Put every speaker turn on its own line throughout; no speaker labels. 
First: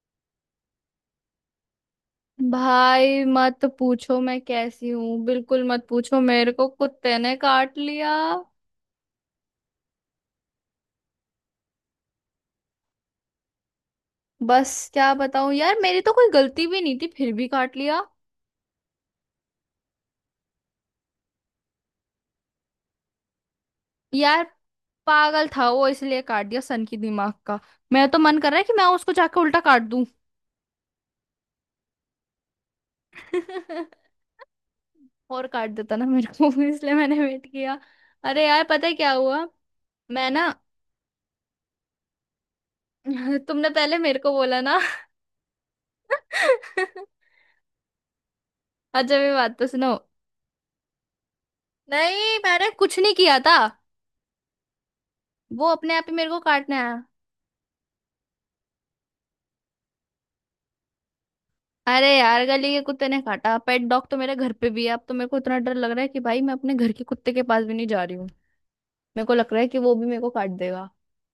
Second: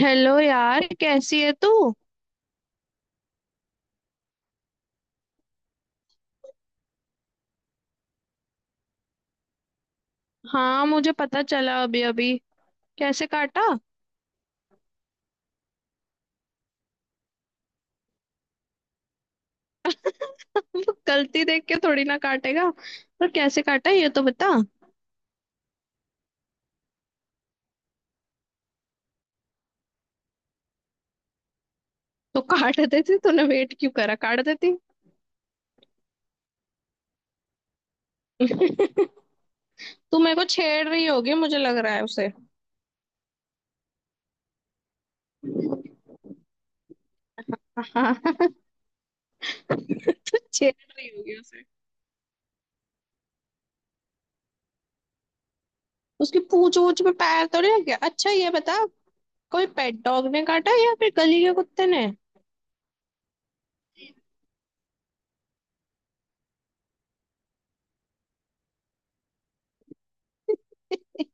Hello यार, कैसी है तू।
भाई मत पूछो मैं कैसी हूँ। बिल्कुल मत पूछो। मेरे को कुत्ते ने काट लिया।
हाँ, मुझे पता चला अभी अभी। कैसे काटा?
बस क्या बताऊं यार, मेरी तो कोई गलती भी नहीं थी, फिर भी काट लिया।
वो गलती देख के थोड़ी ना काटेगा। पर कैसे काटा ये तो
यार
बता।
पागल था वो, इसलिए काट दिया। सन की दिमाग का। मेरा तो मन कर रहा है कि मैं उसको जाके उल्टा काट दूं।
तो काट देती, तूने वेट क्यों करा, काट देती।
और काट देता ना मेरे को इसलिए मैंने वेट किया। अरे यार पता है क्या हुआ।
तू
मैं
मेरे को
ना
छेड़ रही होगी, मुझे लग रहा है उसे।
तुमने पहले मेरे को बोला ना
हाँ।
अच्छा, मेरी बात तो सुनो।
तू छेड़ रही होगी उसे।
नहीं, मैंने कुछ नहीं किया था। वो अपने आप ही मेरे को
उसकी
काटने
पूंछ
आया।
वूछ में पैर तो नहीं रख गया, अच्छा ये बता। कोई पेट डॉग ने काटा या फिर गली के कुत्ते ने?
अरे यार गली के कुत्ते ने काटा, पेट डॉग तो मेरे घर पे भी है। अब तो मेरे को इतना डर लग रहा है कि भाई मैं अपने घर के कुत्ते के पास भी नहीं जा रही हूँ। मेरे को लग रहा है कि वो भी मेरे को काट देगा।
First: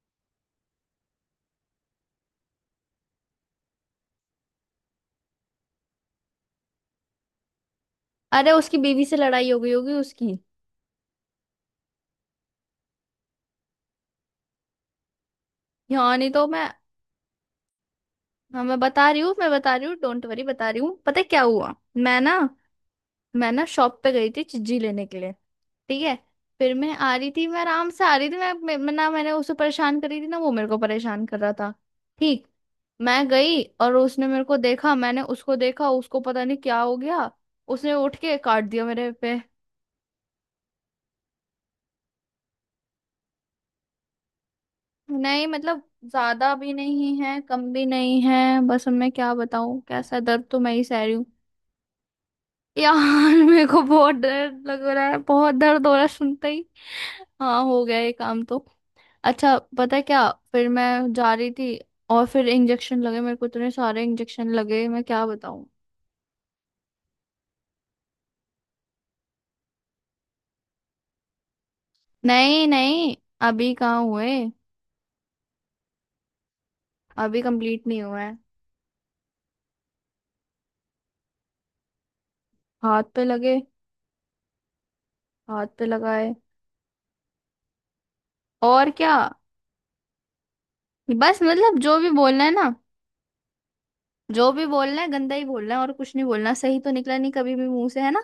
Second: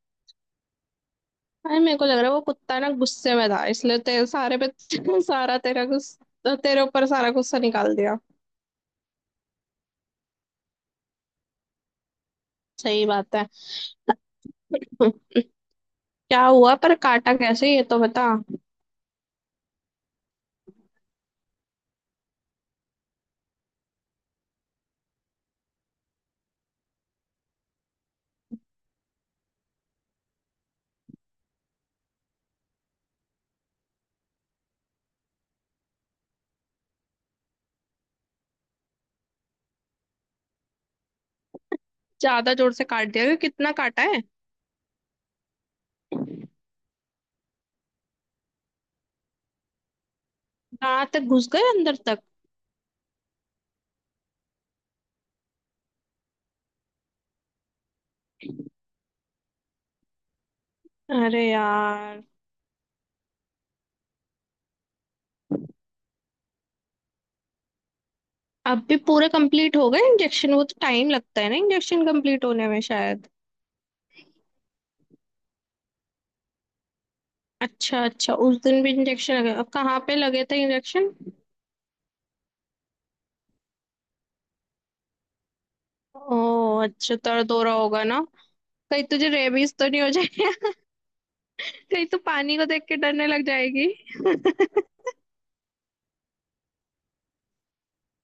अरे मेरे को लग रहा है वो कुत्ता ना गुस्से में था, इसलिए तेरे सारे पे सारा तेरा गुस्सा, तेरे ऊपर सारा गुस्सा निकाल दिया।
अरे उसकी बीवी से लड़ाई हो गई होगी उसकी।
सही बात है।
हाँ, नहीं
क्या
तो मैं।
हुआ, पर काटा कैसे ये तो बता।
हाँ मैं बता रही हूँ, मैं बता रही हूँ, डोंट वरी, बता रही हूँ। पता है क्या हुआ। मैं ना, मैं ना शॉप पे गई थी चिज्जी लेने के लिए। ठीक है। फिर मैं आ रही थी, मैं आराम से आ रही थी। ना मैंने उसे परेशान करी थी, ना वो मेरे को परेशान कर रहा था। ठीक। मैं गई और उसने मेरे को देखा, मैंने उसको देखा। उसको पता नहीं क्या हो गया, उसने उठ के काट दिया मेरे पे।
ज्यादा जोर से काट दिया क्यों? कितना काटा है?
नहीं मतलब, ज्यादा भी नहीं है, कम भी नहीं है। बस अब मैं क्या बताऊं, कैसा दर्द तो मैं ही सह
दांत
रही हूँ।
तक घुस गए अंदर तक?
यार मेरे को बहुत डर लग रहा है, बहुत दर्द हो रहा है सुनते ही। हाँ हो गया ये काम तो। अच्छा पता है क्या। फिर मैं जा
अरे
रही थी,
यार।
और फिर इंजेक्शन लगे, मेरे को इतने सारे इंजेक्शन लगे, मैं क्या बताऊं।
अब भी पूरे कंप्लीट हो गए इंजेक्शन? वो तो टाइम लगता है ना इंजेक्शन कंप्लीट
नहीं
होने में
नहीं,
शायद।
अभी कहाँ हुए, अभी कंप्लीट नहीं
अच्छा
हुआ
अच्छा,
है।
उस दिन भी इंजेक्शन लगे? अब कहाँ पे लगे थे इंजेक्शन?
हाथ पे लगे, हाथ पे लगाए।
ओ, अच्छा दर्द हो रहा होगा ना।
और
कहीं
क्या।
तुझे रेबीज तो नहीं हो जाए।
बस मतलब जो
गई
भी
तो
बोलना है
पानी को
ना,
देख के डरने लग जाएगी।
जो भी बोलना है गंदा ही बोलना है और कुछ नहीं बोलना। सही तो निकला नहीं कभी भी मुंह से, है ना।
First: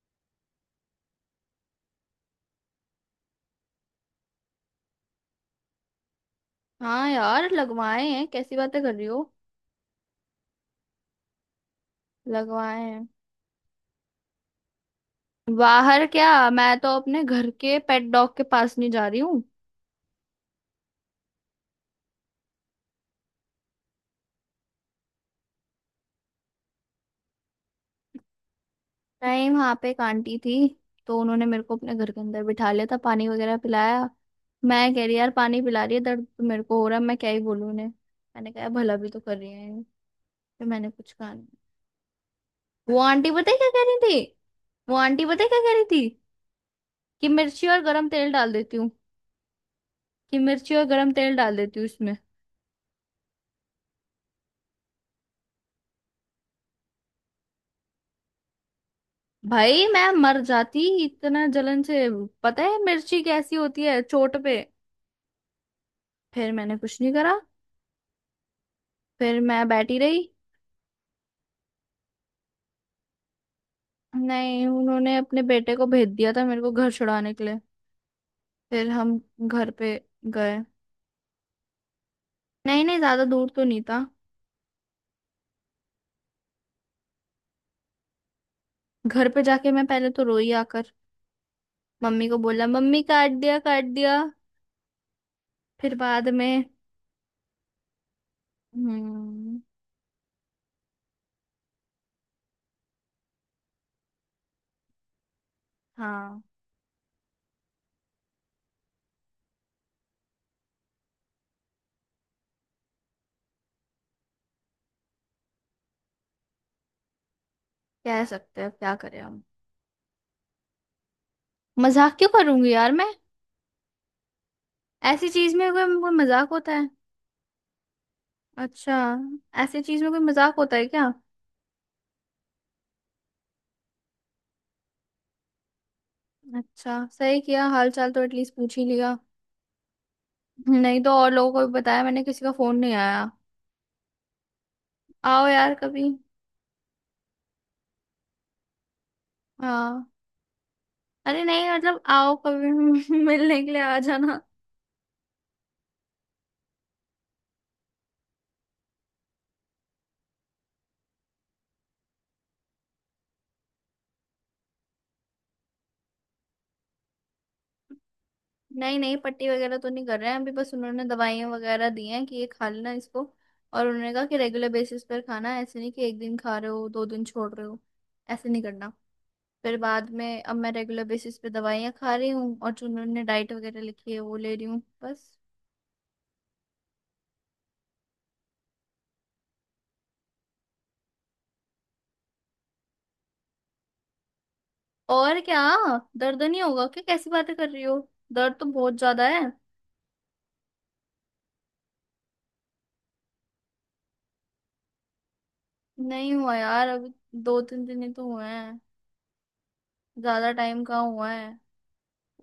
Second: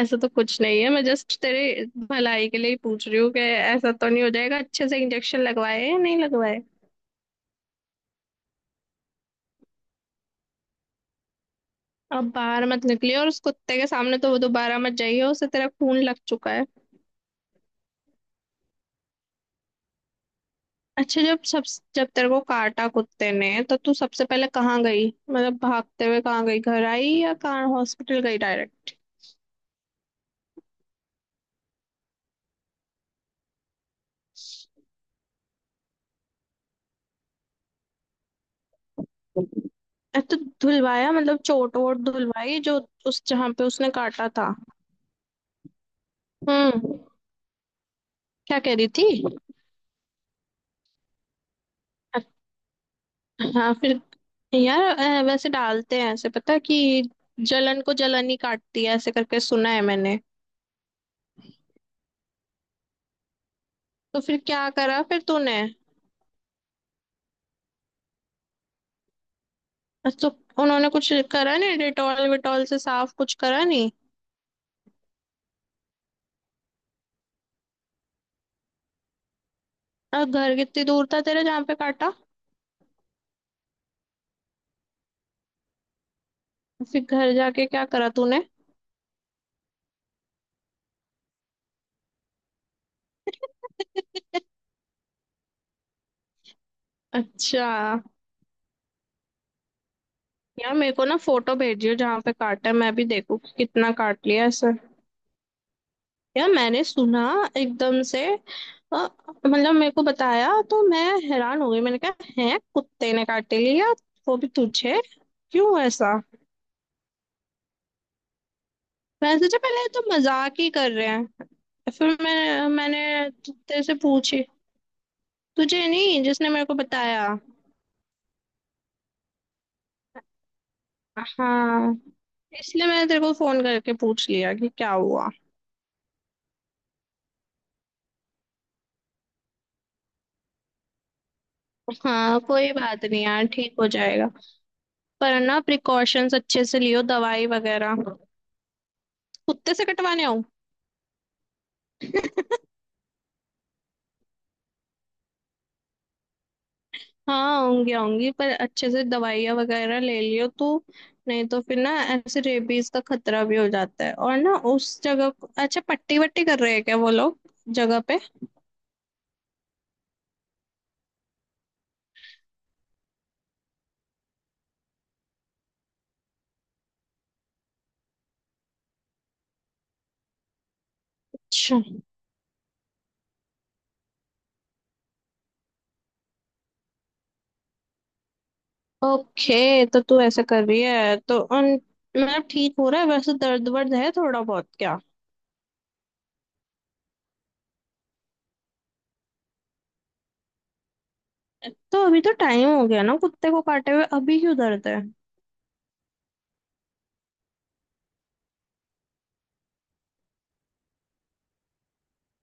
ऐसा तो कुछ नहीं है, मैं जस्ट तेरे भलाई के लिए ही पूछ रही हूँ कि ऐसा तो नहीं हो जाएगा। अच्छे से इंजेक्शन लगवाए या नहीं लगवाए?
हाँ यार लगवाए हैं, कैसी बातें कर रही हो।
अब बाहर
लगवाए
मत
हैं।
निकली, और उस कुत्ते के सामने तो वो दोबारा मत जाइए, उसे तेरा खून
बाहर
लग
क्या,
चुका है।
मैं तो अपने घर के पेट डॉग के पास नहीं जा रही हूँ।
अच्छा, जब सब, जब तेरे को काटा कुत्ते ने तो तू सबसे पहले कहाँ गई, मतलब भागते हुए कहाँ गई, घर आई या कहाँ, हॉस्पिटल गई डायरेक्ट?
टाइम वहां पे एक आंटी थी, तो उन्होंने मेरे को अपने घर के अंदर बिठा लिया था, पानी वगैरह पिलाया। मैं कह रही यार पानी पिला रही है, दर्द तो मेरे को हो रहा है, मैं क्या ही बोलूं उन्हें। मैंने कहा भला भी तो कर रही है ये।
अरे तो
तो मैंने
धुलवाया,
कुछ कहा
मतलब
नहीं।
चोट वोट धुलवाई जो,
वो
उस
आंटी पता
जहाँ
है
पे
क्या कह
उसने
रही थी।
काटा था।
वो आंटी पता है क्या कह रही थी।
हम्म।
कि मिर्ची और गरम तेल डाल
क्या कह
देती
रही
हूँ।
थी?
कि मिर्ची और गरम तेल डाल देती हूँ इसमें।
हाँ फिर। यार, वैसे डालते हैं ऐसे, पता है कि जलन को जलन ही काटती है, ऐसे करके सुना है
भाई मैं
मैंने।
मर जाती इतना जलन से। पता है मिर्ची कैसी होती है
तो
चोट
फिर
पे।
क्या करा फिर तूने?
फिर मैंने कुछ नहीं करा, फिर मैं बैठी रही।
तो उन्होंने कुछ करा नहीं? डेटॉल विटॉल से साफ कुछ करा नहीं?
नहीं, उन्होंने अपने बेटे को भेज दिया था मेरे को घर छुड़ाने के लिए। फिर हम घर पे
और घर
गए।
कितनी दूर था तेरे जहाँ पे काटा?
नहीं नहीं, ज्यादा दूर तो नहीं था।
फिर घर जाके क्या करा तूने?
घर पे जाके मैं पहले तो रोई आकर, मम्मी को बोला मम्मी काट दिया, काट दिया। फिर बाद में।
अच्छा
हम्म।
यार, मेरे को ना फोटो भेजियो जहाँ पे काटा है, मैं भी देखूँ कि कितना काट लिया ऐसे।
हाँ
यार मैंने सुना एकदम से, अ, मतलब मेरे को बताया तो मैं हैरान हो गई। मैंने कहा है कुत्ते ने काट लिया, वो भी तुझे, क्यों ऐसा?
कह सकते हैं, अब क्या करें
मैंने
हम।
सोचा पहले ये तो मजाक ही कर रहे हैं।
मजाक
फिर
क्यों
मैं
करूंगी यार मैं।
मैंने कुत्ते से पूछी,
ऐसी चीज में
तुझे
कोई कोई
नहीं, जिसने
मजाक
मेरे
होता
को
है।
बताया।
अच्छा, ऐसी चीज में कोई मजाक होता है क्या।
हाँ, इसलिए मैंने तेरे को फोन करके पूछ लिया कि क्या हुआ।
अच्छा सही किया, हाल चाल तो एटलीस्ट पूछ ही लिया। नहीं तो और लोगों को भी बताया मैंने,
हाँ
किसी का
कोई
फोन नहीं
बात
आया।
नहीं यार, ठीक हो जाएगा। पर
आओ
ना
यार कभी।
प्रिकॉशंस अच्छे से लियो, दवाई वगैरह। कुत्ते से
हाँ।
कटवाने आओ।
अरे नहीं मतलब आओ कभी मिलने के लिए आ जाना।
हाँ होंगी होंगी, पर अच्छे से दवाइयाँ वगैरह ले लियो, तो नहीं तो फिर ना, ऐसे रेबीज का खतरा भी हो जाता है। और ना उस अच्छा पट्टी वट्टी कर रहे हैं क्या वो लोग जगह पे?
नहीं नहीं, पट्टी वगैरह तो नहीं कर रहे हैं अभी, बस उन्होंने दवाइयाँ वगैरह दी हैं कि ये खा लेना इसको। और उन्होंने कहा कि रेगुलर बेसिस पर खाना है, ऐसे नहीं कि एक दिन खा रहे हो दो दिन छोड़ रहे हो, ऐसे नहीं करना। फिर बाद में अब मैं रेगुलर बेसिस पे
अच्छा
दवाइयाँ खा रही हूँ, और जो उन्होंने डाइट वगैरह लिखी है वो ले रही हूँ बस।
ओके, तो तू ऐसा कर रही है तो उन, मतलब ठीक हो रहा है वैसे? दर्द वर्द है थोड़ा बहुत क्या?
और क्या, दर्द नहीं होगा क्या, कैसी बातें कर रही हो। दर्द तो बहुत ज्यादा है।
तो अभी तो टाइम हो गया ना कुत्ते को काटे हुए, अभी क्यों दर्द है?
नहीं हुआ यार अभी, दो तीन दिन ही तो हुए हैं, ज्यादा टाइम कहाँ हुआ है।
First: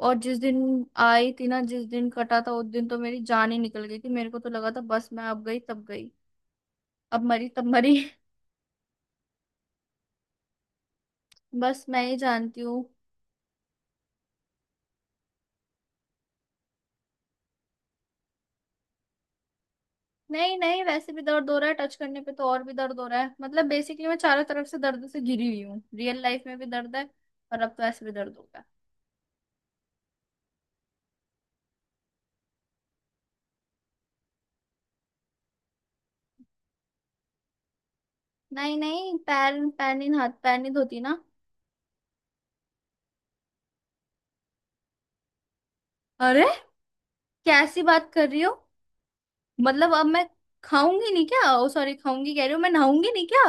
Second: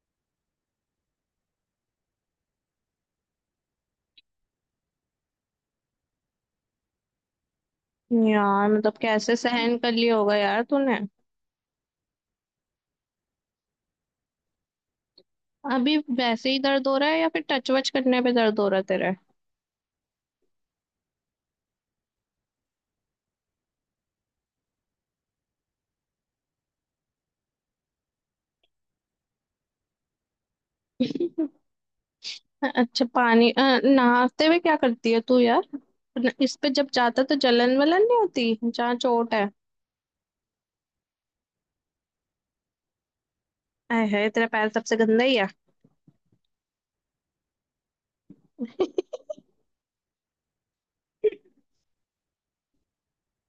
और जिस दिन आई थी ना, जिस दिन कटा था, उस दिन तो मेरी जान ही निकल गई थी। मेरे को तो लगा था बस मैं अब गई तब गई, अब मरी तब मरी।
यार मतलब कैसे सहन कर लिया होगा यार तूने।
बस मैं ही जानती हूँ।
अभी वैसे ही दर्द हो रहा है या फिर टच वच करने पे दर्द हो रहा है?
नहीं नहीं, वैसे भी दर्द हो रहा है, टच करने पे तो और भी दर्द हो रहा है। मतलब बेसिकली मैं चारों तरफ से दर्द से घिरी हुई हूँ, रियल लाइफ में भी दर्द है। और अब तो ऐसे भी दर्द होगा।
तेरे। अच्छा पानी, नहाते हुए क्या करती है तू यार? इस पे जब जाता तो जलन वलन नहीं होती
नहीं
जहाँ
नहीं,
चोट है?
पैर पैर नहीं हाथ, पैर नहीं धोती ना।
आय है, तेरा पैर सबसे गंदा ही है।
अरे, कैसी बात कर रही हो। मतलब अब मैं खाऊंगी नहीं क्या, ओ सॉरी खाऊंगी कह रही हूँ, मैं नहाऊंगी नहीं क्या।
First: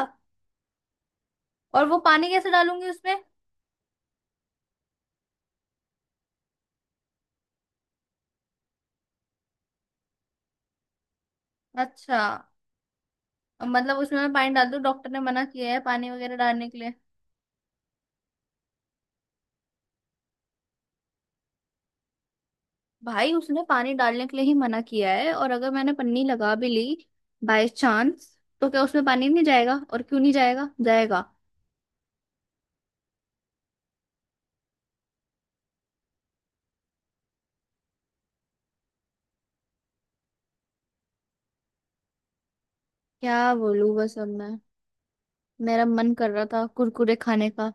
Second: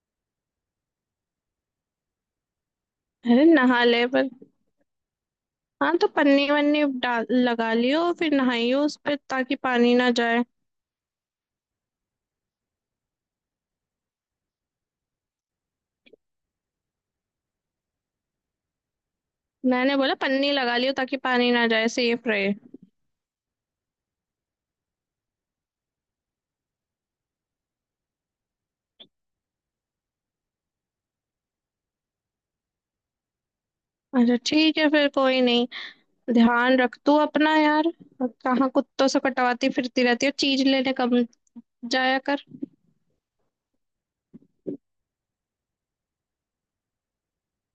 और वो पानी कैसे डालूंगी उसमें।
अरे नहा ले पर, हाँ तो पन्नी वन्नी डाल, लगा लियो, फिर नहाइयो उस पे ताकि पानी ना जाए।
अच्छा, मतलब उसमें मैं पानी डाल दूँ। डॉक्टर ने मना किया है पानी वगैरह डालने के लिए।
मैंने बोला पन्नी लगा लियो ताकि पानी ना जाए, सेफ रहे।
भाई उसने पानी डालने के लिए ही मना किया है, और अगर मैंने पन्नी लगा भी ली बाय चांस, तो क्या उसमें पानी नहीं जाएगा, और क्यों नहीं जाएगा, जाएगा।
अच्छा ठीक है फिर, कोई नहीं। ध्यान रख तू अपना यार। कहाँ कुत्तों से कटवाती फिरती रहती है, चीज लेने कम जाया कर।
क्या बोलूं, बस अब मैं। मेरा मन कर रहा था कुरकुरे खाने का,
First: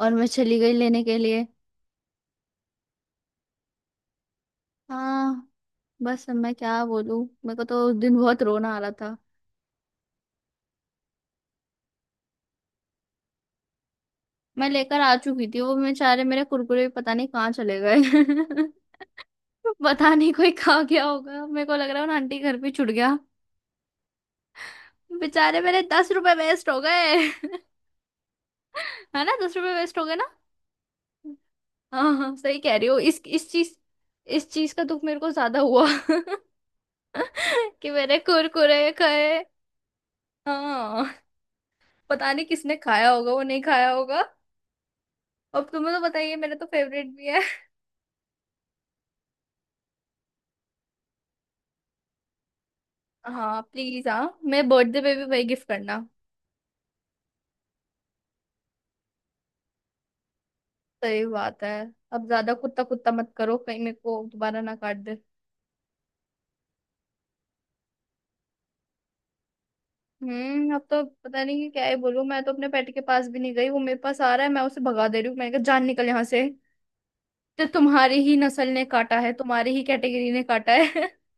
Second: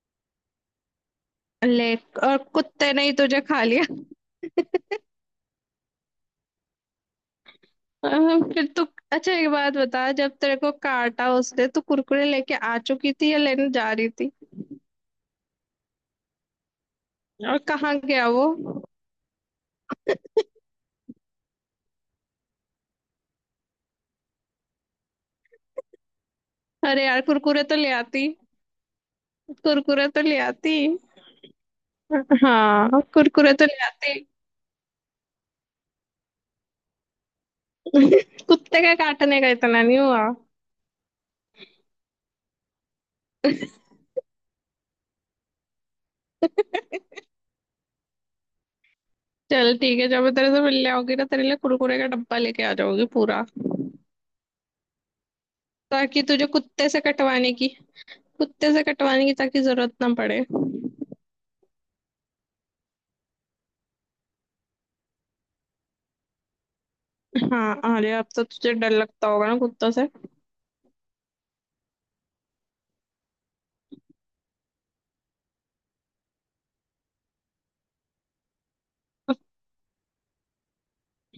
और मैं चली गई लेने के लिए।
ले, और कुत्ते ने ही तुझे खा लिया।
हाँ, बस अब मैं क्या बोलूं। मेरे को तो उस दिन बहुत
फिर
रोना आ
तो
रहा था।
अच्छा, एक बात बता, जब तेरे को काटा उसने तो कुरकुरे लेके आ चुकी थी या लेने जा रही थी?
मैं लेकर आ चुकी थी, वो बेचारे मेरे कुरकुरे भी पता नहीं कहाँ
और
चले
कहाँ
गए।
गया वो?
पता नहीं कोई खा गया होगा, मेरे को लग रहा है ना आंटी घर पे छुट गया। बेचारे मेरे 10 रुपए वेस्ट हो
अरे यार
गए
कुरकुरे तो ले आती।
है ना 10 रुपए वेस्ट हो
कुरकुरे
गए
तो
ना।
ले आती।
हाँ हाँ सही कह रही हो,
हाँ
इस
कुरकुरे तो
चीज,
ले आती।
इस चीज का दुख मेरे को ज्यादा हुआ कि मैंने
कुत्ते
कुरकुरे
का काटने
खाए।
का इतना नहीं हुआ।
हाँ, पता नहीं किसने खाया होगा, वो नहीं खाया होगा। अब तुम्हें तो बताइए, मेरा तो फेवरेट भी है।
चल ठीक है, जब मैं तेरे से मिलने आऊंगी ना तेरे लिए कुरकुरे का डब्बा लेके आ जाऊंगी पूरा।
हाँ प्लीज, हाँ मैं बर्थडे पे भी वही गिफ्ट करना।
ताकि तुझे कुत्ते से कटवाने की, कुत्ते से कटवाने की ताकि जरूरत ना पड़े।
सही बात है। अब ज्यादा कुत्ता कुत्ता मत करो, कहीं मेरे को दोबारा ना काट दे।
हाँ अरे अब तो तुझे डर लगता होगा ना कुत्तों से।
हम्म, अब तो पता नहीं कि क्या ही बोलूं। मैं तो अपने पेट के पास भी नहीं गई, वो मेरे पास आ रहा है, मैं उसे भगा दे रही हूँ, मैंने कहा जान निकल यहाँ से, तो तुम्हारी ही नस्ल ने काटा है, तुम्हारी ही कैटेगरी ने काटा है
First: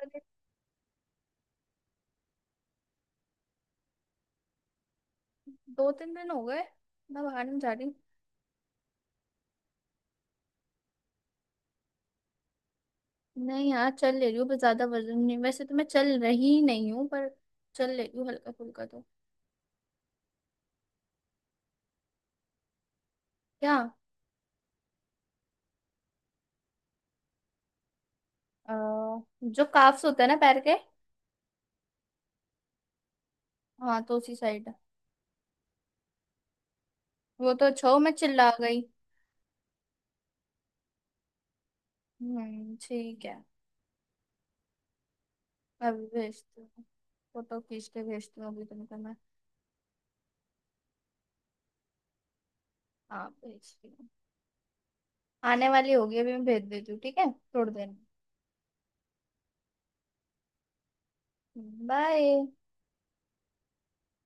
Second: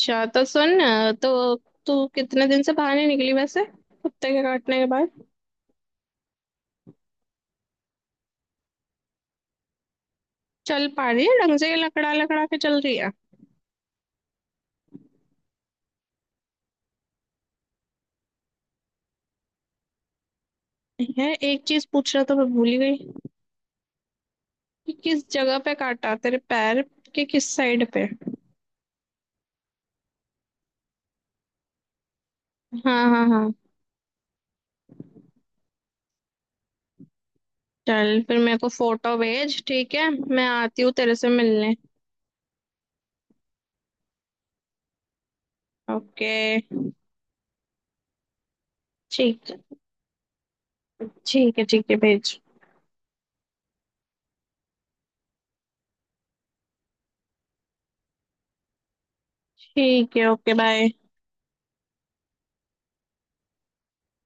अरे,
तो सुन ना, तो तू कितने दिन से बाहर नहीं निकली वैसे, कुत्ते के काटने के बाद?
दो तीन दिन हो गए, मैं बाहर नहीं जा रही।
चल पा रही है ढंग से या लकड़ा लकड़ा के चल रही है?
नहीं यार चल ले रही हूँ, पर ज्यादा वजन नहीं, वैसे तो मैं चल रही नहीं हूँ, पर चल ले रही हूँ हल्का फुल्का तो।
है एक चीज पूछना तो मैं भूल ही गई,
क्या।
कि किस जगह पे काटा, तेरे पैर के किस साइड पे?
अ, जो काफ्स होते हैं ना पैर के।
हाँ हाँ हाँ।
हाँ तो उसी साइड। वो तो अच्छा हो मैं
चल फिर
चिल्ला
मेरे को
गई।
फोटो भेज, ठीक है, मैं आती हूँ तेरे से मिलने।
ठीक है, अभी
ओके।
भेजती हूँ। फोटो खींच के भेजती हूँ अभी तुमको मैं।
ठीक है ठीक है, ठीक है भेज।
हाँ भेजती हूँ, आने वाली होगी अभी मैं भेज देती हूँ ठीक है थोड़ी देर में।
ठीक है, ओके बाय।
बाय।